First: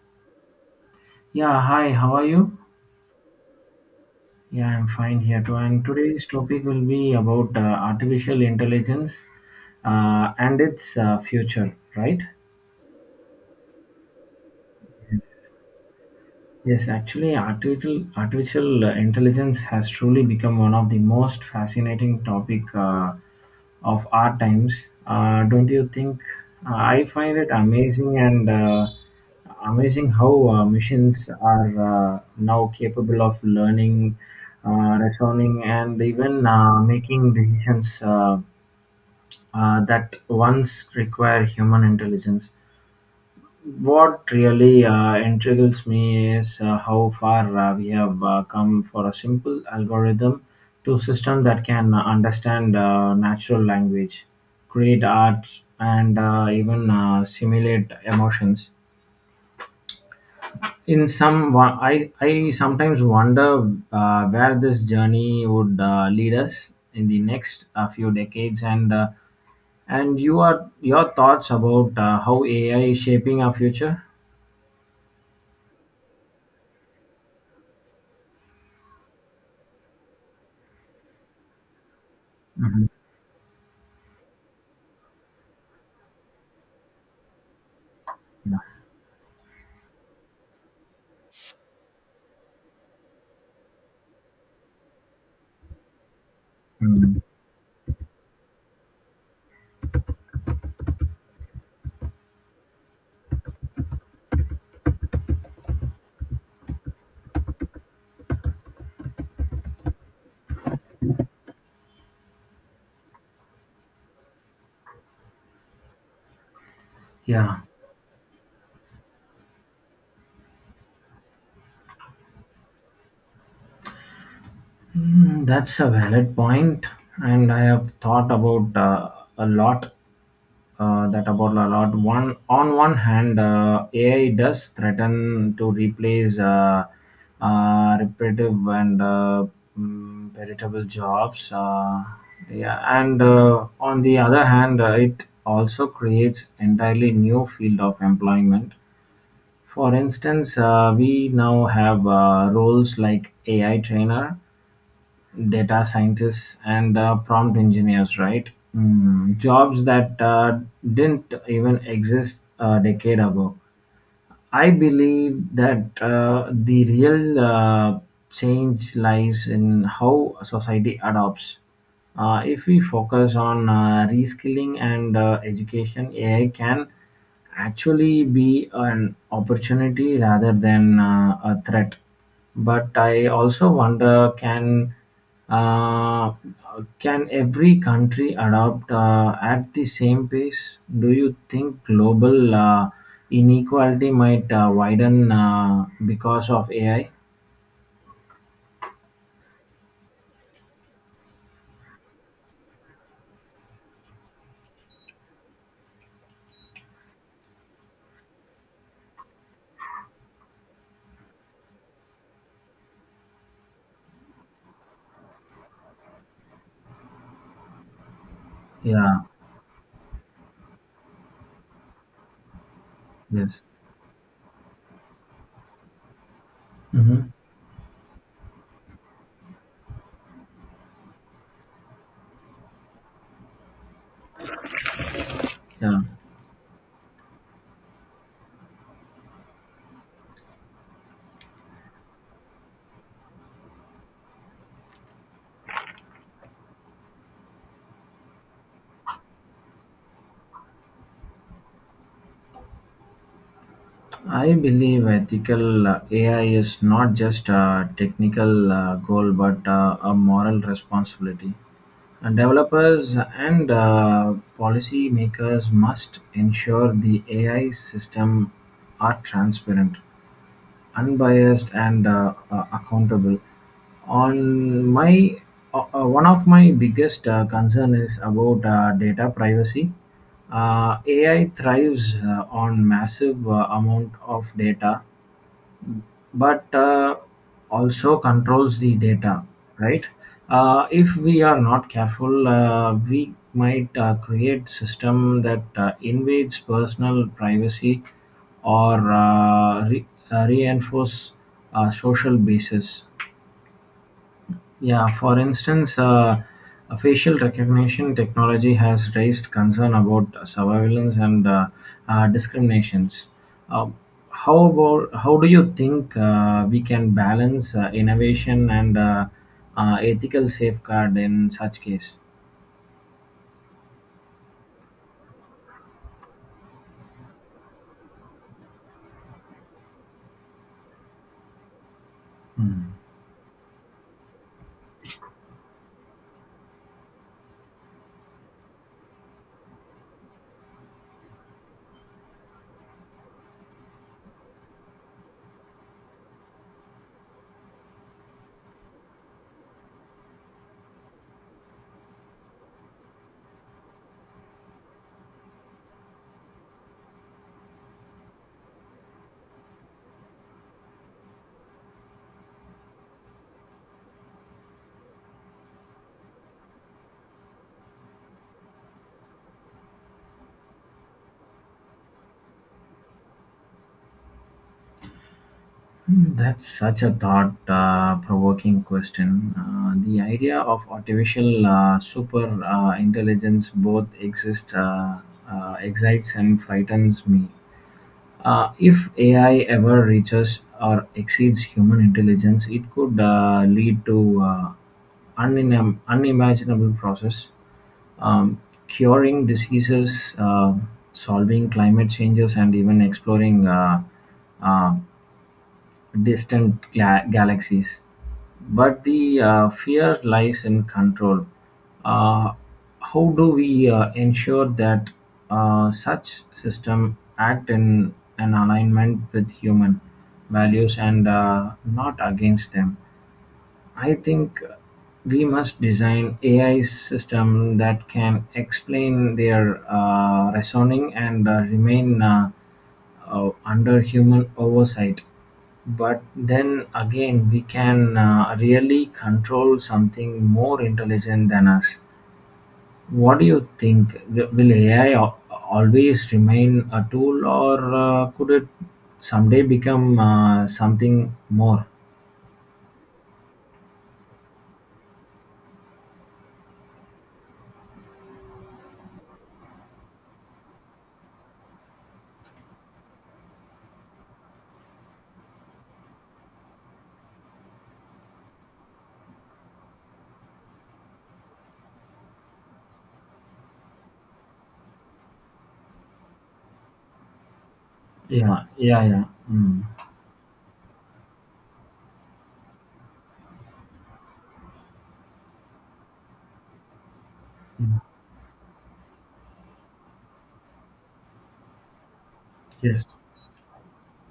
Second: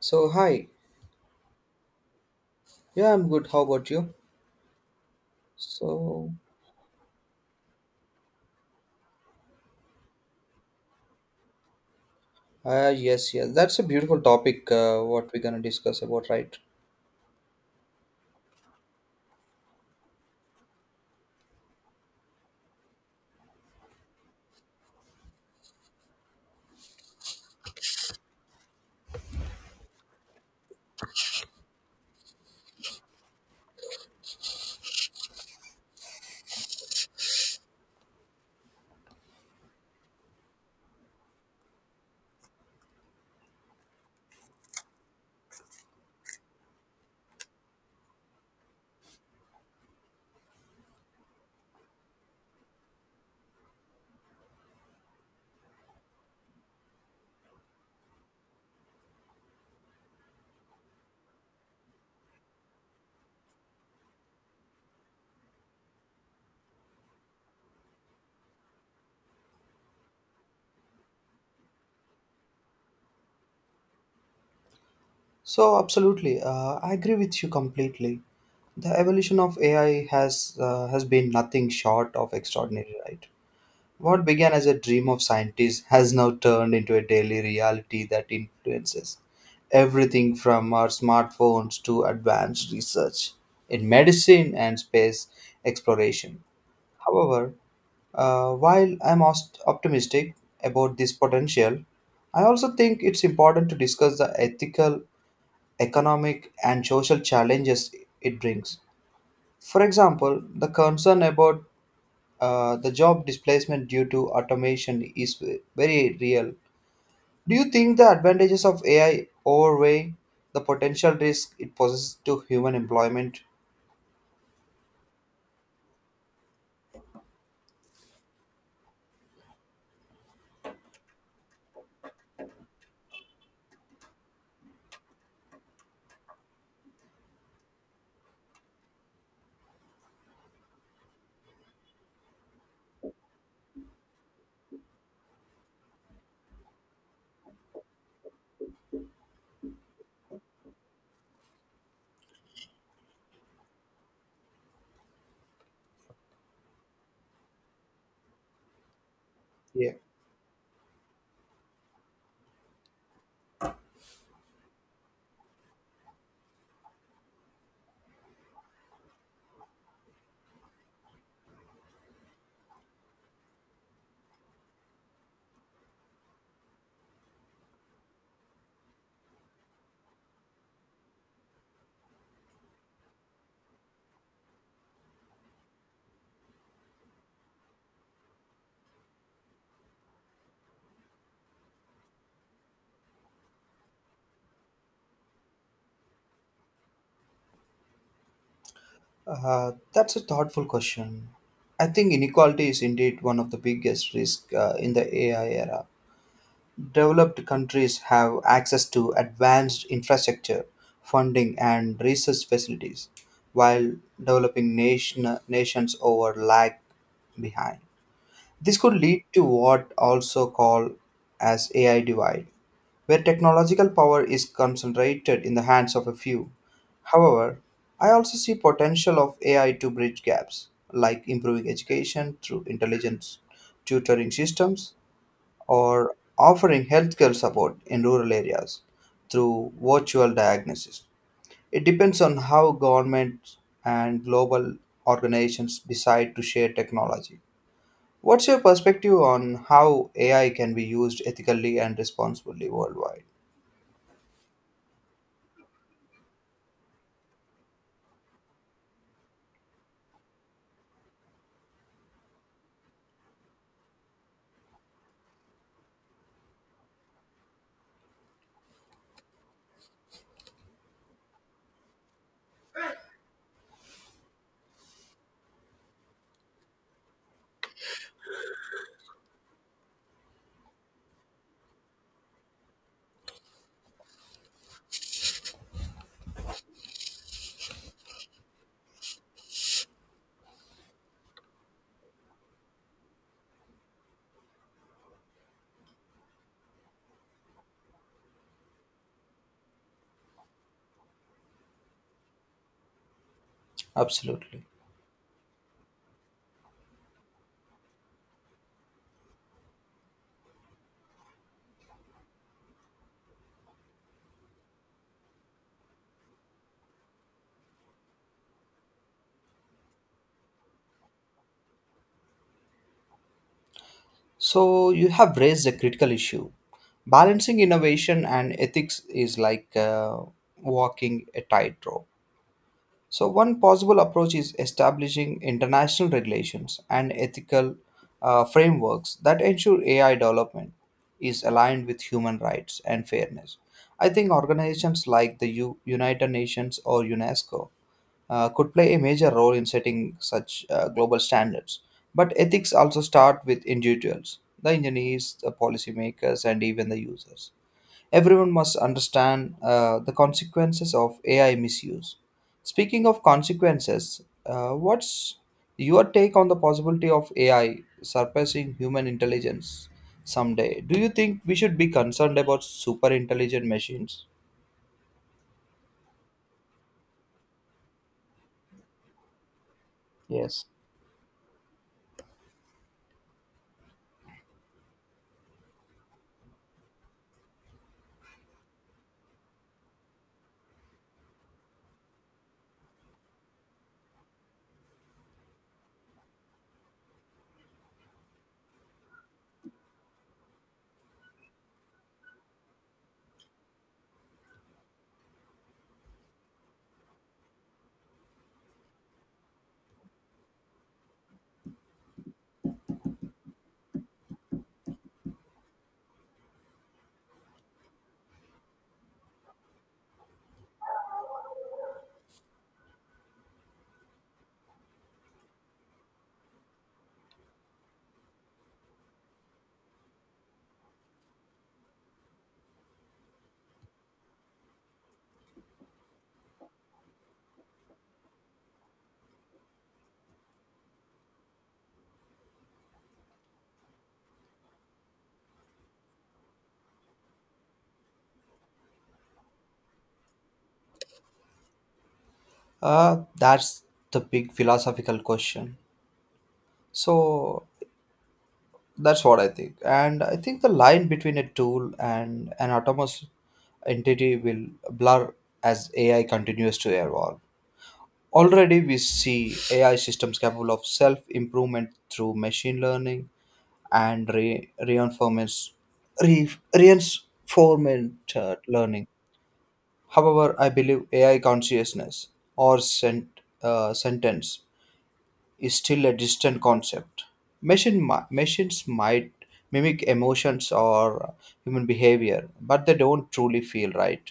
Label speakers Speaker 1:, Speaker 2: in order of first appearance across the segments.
Speaker 1: So, hi.
Speaker 2: Yeah, hi, how are you?
Speaker 1: Yeah, I'm good. How about you?
Speaker 2: Yeah, I'm fine here too. And today's
Speaker 1: So,
Speaker 2: topic will be about artificial intelligence and its future, right?
Speaker 1: yes. That's a beautiful topic, what we're going to discuss about, right?
Speaker 2: Yes, actually, artificial intelligence has truly become one of the most fascinating topic of our times. Don't you think? I find it amazing and amazing how machines are now capable of learning, reasoning, and even making decisions that once require human intelligence. What really intrigues me is how far we have come for a simple algorithm to system that can understand natural language, create art, and even simulate emotions. I sometimes wonder where this journey would lead us in the next few decades, and your thoughts about how AI is shaping our future.
Speaker 1: So, absolutely, I agree with you completely. The evolution of AI has been nothing short of
Speaker 2: Mhm.
Speaker 1: extraordinary, right? What began as a dream of scientists has now turned into a daily reality that
Speaker 2: Yeah.
Speaker 1: influences everything from our smartphones to advanced research in medicine and space exploration.
Speaker 2: Mm.
Speaker 1: However, while I'm optimistic about this potential, I also think it's important to discuss the ethical, economic, and social challenges it brings. For example, the concern about the job displacement due to automation is very real. Do
Speaker 2: Yeah,
Speaker 1: you think the advantages of AI overweigh the potential risk it poses to human employment?
Speaker 2: mm, that's a valid point, and I have thought about a lot. One on one hand, AI does threaten to replace repetitive and veritable jobs. Yeah, and on the other hand, it also creates entirely new field of employment. For instance, we now have roles like AI trainer data scientists and prompt engineers, right? Mm, jobs
Speaker 1: Yeah.
Speaker 2: that didn't even exist a decade ago. I believe that the real change lies in how society adopts. If we focus on reskilling and education, AI can actually be an opportunity rather than a threat. But I also wonder, uh, can every country adopt at the same pace? Do you think global inequality might widen because of AI?
Speaker 1: That's a thoughtful question. I think inequality is indeed one of the biggest risks in the AI era. Developed countries have access to advanced infrastructure, funding, and research facilities, while nations over lag behind. This could
Speaker 2: Yeah.
Speaker 1: lead to what also called as AI divide, where
Speaker 2: Yes.
Speaker 1: technological power is concentrated in the hands of a few.
Speaker 2: Hmm.
Speaker 1: However, I also see potential of AI to bridge gaps, like improving education through intelligent tutoring systems
Speaker 2: Yeah,
Speaker 1: or offering healthcare support in rural areas through virtual diagnosis. It depends on how governments and global organizations decide to share technology. What's your perspective on how AI can be used ethically and responsibly worldwide?
Speaker 2: I believe ethical AI is not just a technical goal but a moral responsibility. And developers and policymakers must ensure the AI systems are transparent, unbiased and accountable. On my One of my biggest concern is about data privacy. AI thrives on massive amount of data but also controls the data, right? If we are not careful, we might create system that invades personal privacy or reinforce social bases.
Speaker 1: Absolutely.
Speaker 2: Yeah, for instance, facial recognition technology has raised concern about surveillance and discriminations. Uh, how do you think we can balance innovation and ethical safeguard in such case?
Speaker 1: So you have raised a critical issue. Balancing innovation and ethics is like walking a tightrope. So one possible approach is establishing international regulations and ethical frameworks that ensure AI development is aligned with human rights and fairness. I think organizations like the United Nations or UNESCO could play a major role in setting such global standards. But ethics also start with individuals, the engineers, the policymakers, and even the users. Everyone must understand the consequences of AI misuse. Speaking of consequences, what's your take on the possibility of AI surpassing human intelligence someday? Do you think we should be concerned about super intelligent machines?
Speaker 2: Hmm, that's such a thought-provoking question. The idea
Speaker 1: Yes.
Speaker 2: of artificial super intelligence both exists, excites and frightens me. If AI ever reaches or exceeds human intelligence, it could lead to unimaginable process, um, curing diseases, solving climate changes, and even exploring uh, galaxies. But the fear lies in control. Uh, how do we ensure that such system act in an alignment with human values and not against them? I think we must design AI system that can explain their reasoning and remain under human oversight. But then again we can really control something more intelligent than us. What do you think? Will AI always remain a tool, or could it someday become something more?
Speaker 1: That's the big philosophical question. So that's what I think. And I think the line between a tool and an autonomous entity will blur as AI continues to evolve. Already, we see AI systems capable of self improvement through machine learning and re- reinforcement
Speaker 2: Yeah, yeah,
Speaker 1: learning.
Speaker 2: yeah. Mm.
Speaker 1: However, I believe AI consciousness or sentence is still a distant concept.
Speaker 2: Mm.
Speaker 1: Machines might mimic emotions or human behavior, but they
Speaker 2: Yes,
Speaker 1: don't truly feel right.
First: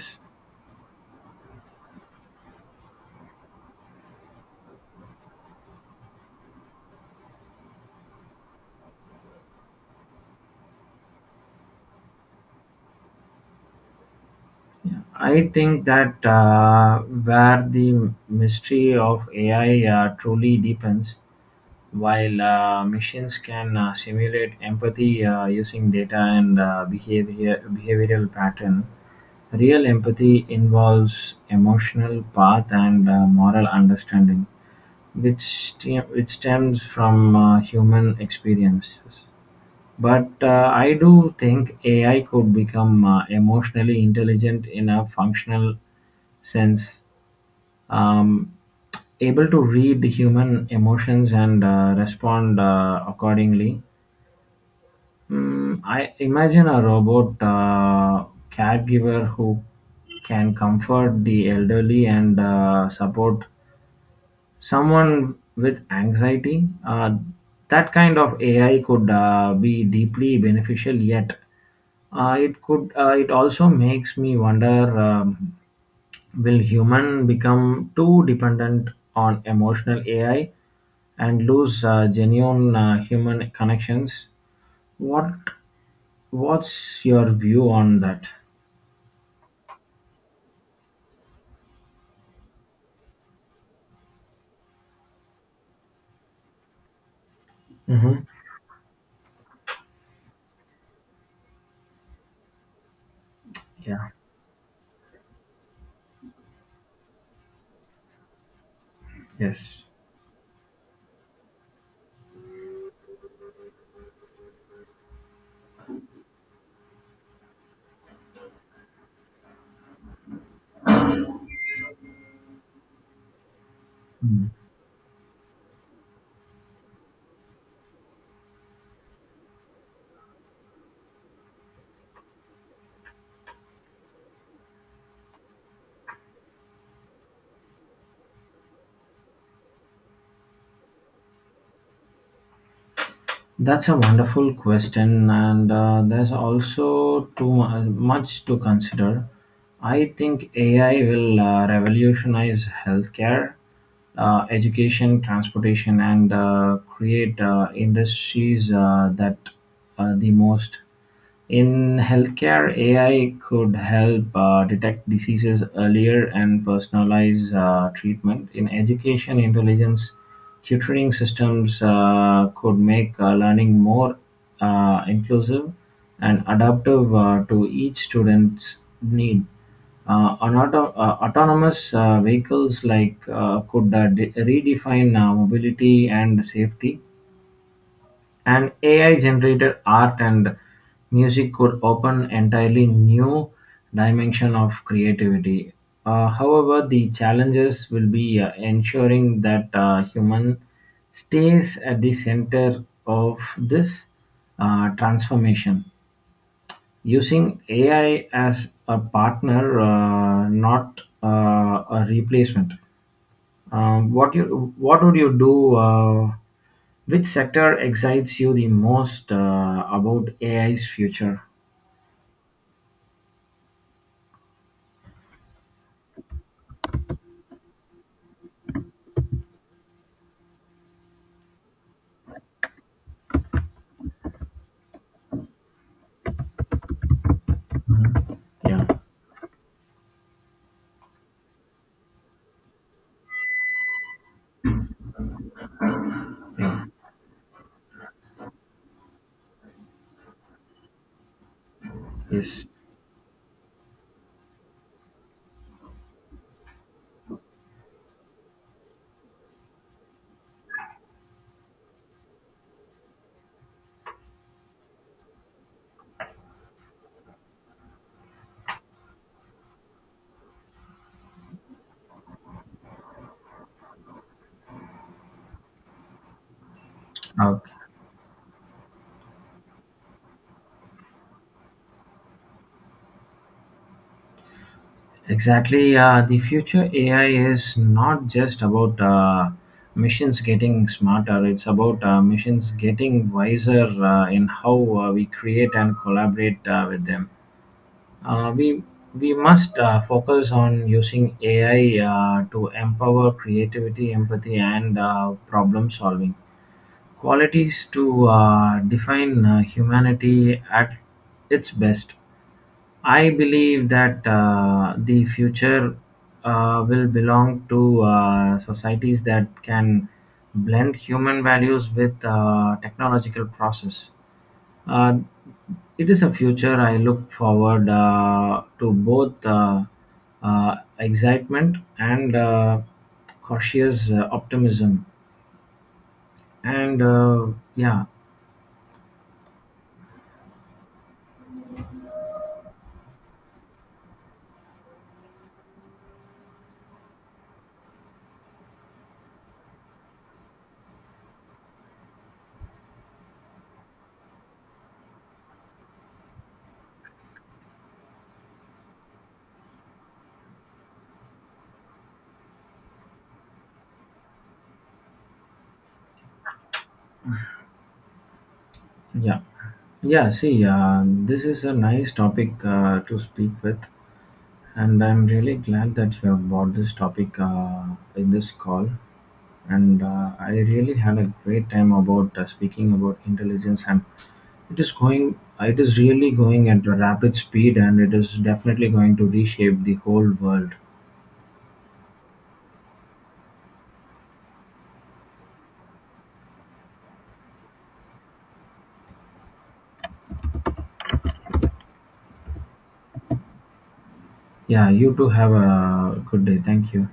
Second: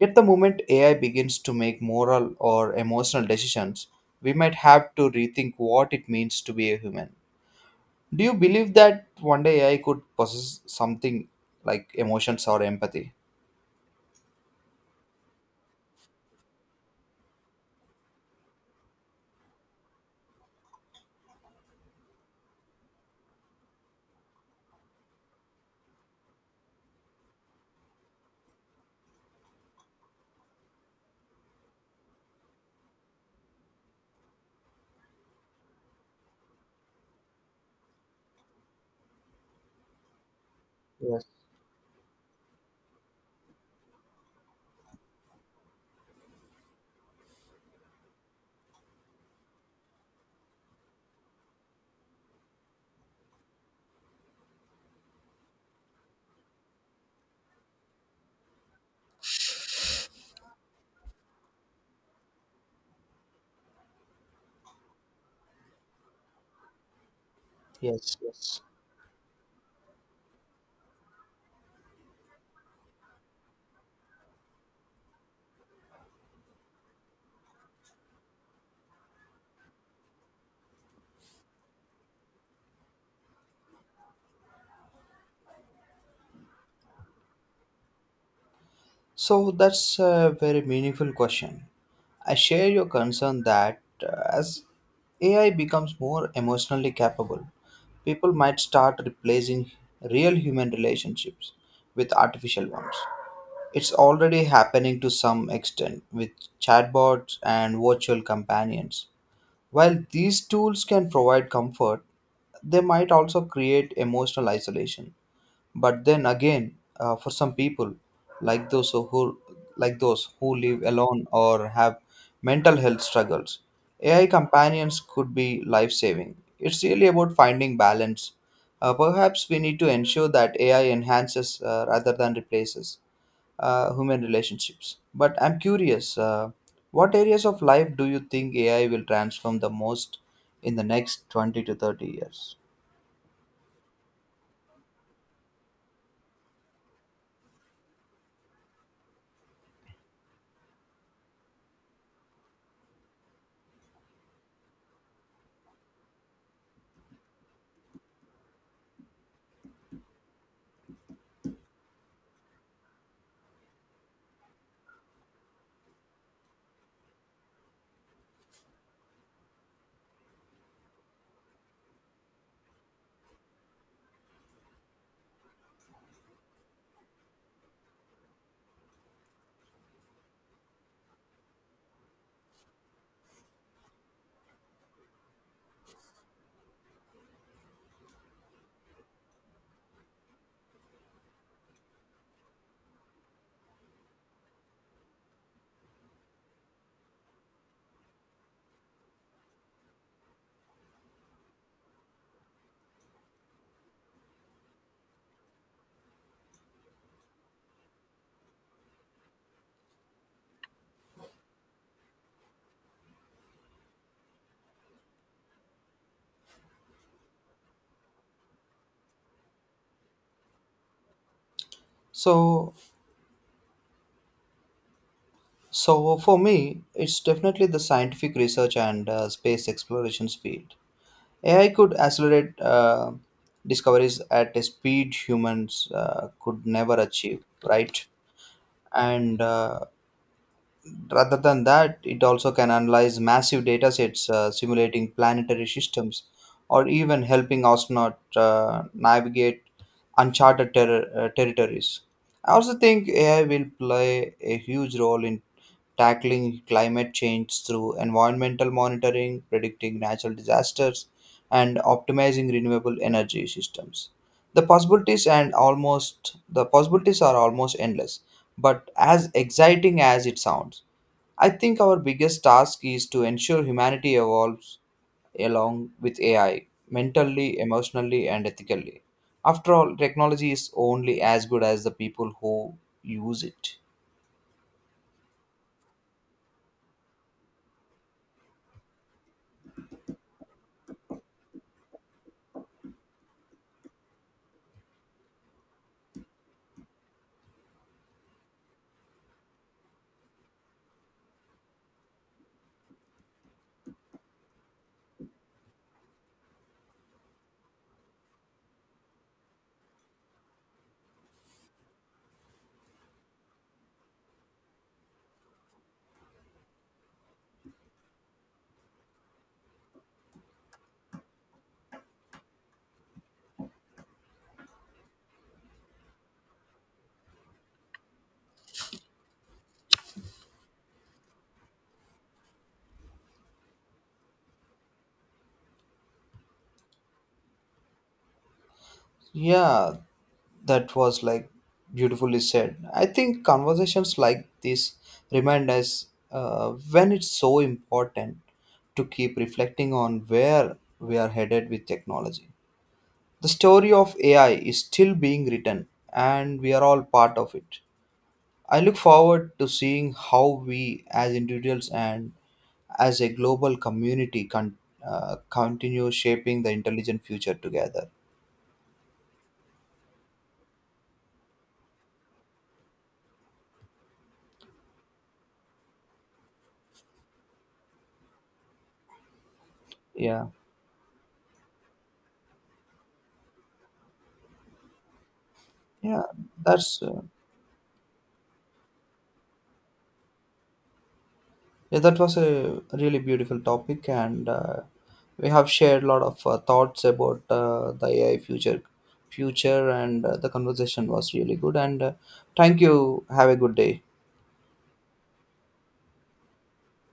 Speaker 1: Yet, the moment AI begins to make moral or emotional decisions, we might have to rethink what it means to be a human. Do you believe that one day AI could possess something like emotions or empathy?
Speaker 2: Yeah. I think that where the mystery of AI truly deepens. While machines can simulate empathy using data and behavioral pattern, real empathy involves emotional path and moral understanding, which stems from human experiences. But I
Speaker 1: Yes,
Speaker 2: do think AI could become emotionally intelligent in a functional sense, um, able to read the human emotions and respond accordingly. Mm, I imagine a robot caregiver who can comfort the elderly and support someone with anxiety. That
Speaker 1: yes,
Speaker 2: kind of
Speaker 1: yes.
Speaker 2: AI could be deeply beneficial, yet it could. It also makes me wonder: will human become too dependent on emotional AI and lose genuine human connections? What What's your view on that?
Speaker 1: So that's a very meaningful question. I share your concern that as AI becomes more emotionally capable,
Speaker 2: Hmm.
Speaker 1: people might start replacing real human relationships with artificial ones. It's
Speaker 2: Yeah.
Speaker 1: already happening to some extent with chatbots and virtual companions.
Speaker 2: Yes.
Speaker 1: While these tools can provide comfort, they might also create emotional isolation, but then again, for some people, like those who like those who live alone or have mental health struggles, AI
Speaker 2: Mm.
Speaker 1: companions could be life-saving. It's really about finding balance. Perhaps we need to ensure that AI enhances rather than replaces human relationships. But I'm curious, what areas of life do you think AI will transform the most in the next 20 to 30 years?
Speaker 2: That's a wonderful question, and there's also much to consider. I think AI will revolutionize healthcare, education, transportation, and create industries that the most. In healthcare, AI could help detect diseases earlier and personalize treatment. In education, intelligence tutoring systems could make learning more inclusive and adaptive to each student's need. Autonomous vehicles like could redefine mobility and safety, and AI-generated art and music could open entirely new dimension of creativity. However, the challenges will be ensuring that human stays at the center of this transformation. Using AI as a partner, not a replacement. What would you do? Which sector excites you the most about AI's future?
Speaker 1: So, So, for me, it's definitely the scientific research and space explorations field. AI could accelerate discoveries at a speed humans could never achieve, right?
Speaker 2: Yeah,
Speaker 1: And rather than that, it also can analyze massive data sets simulating planetary systems
Speaker 2: yeah,
Speaker 1: or even helping astronauts navigate uncharted territories. I
Speaker 2: yes.
Speaker 1: also think AI will play a huge role in tackling climate change through environmental monitoring, predicting natural disasters, and optimizing renewable energy systems. The possibilities are almost endless, but as exciting as it sounds, I think our biggest task is to ensure humanity evolves along with AI, mentally,
Speaker 2: Okay.
Speaker 1: emotionally, and ethically. After all, technology is only as good as the people who use it.
Speaker 2: Exactly. The future AI is not just about machines getting smarter, it's about machines getting wiser in how we create and collaborate with them. Uh, we we must focus on using AI to empower creativity, empathy, and problem solving. Qualities to define humanity at its best. I believe that the future will belong to societies that can blend human values with technological process. Uh, it is a future I look forward to both excitement and cautious optimism. And uh, yeah,
Speaker 1: Yeah, that was like beautifully said. I think conversations like this remind us when it's so important to keep reflecting on where we are headed with technology. The story of AI is still being written, and we are all part of it. I look forward to seeing how we, as individuals and as a global community, continue shaping the intelligent future together.
Speaker 2: yeah. Yeah, see, this is a nice topic to speak with, and I'm really glad that you have brought this topic in this call. And
Speaker 1: yeah
Speaker 2: I really had a great time about speaking about intelligence, and it is
Speaker 1: yeah
Speaker 2: really going at a
Speaker 1: that's uh,
Speaker 2: rapid speed, and it is definitely going to reshape the whole world.
Speaker 1: Yeah, that was a really beautiful topic, and we have shared a lot of thoughts about the AI future, and the conversation was really good. And thank you. Have a good day.
Speaker 2: Yeah, you too, have a good day. Thank you.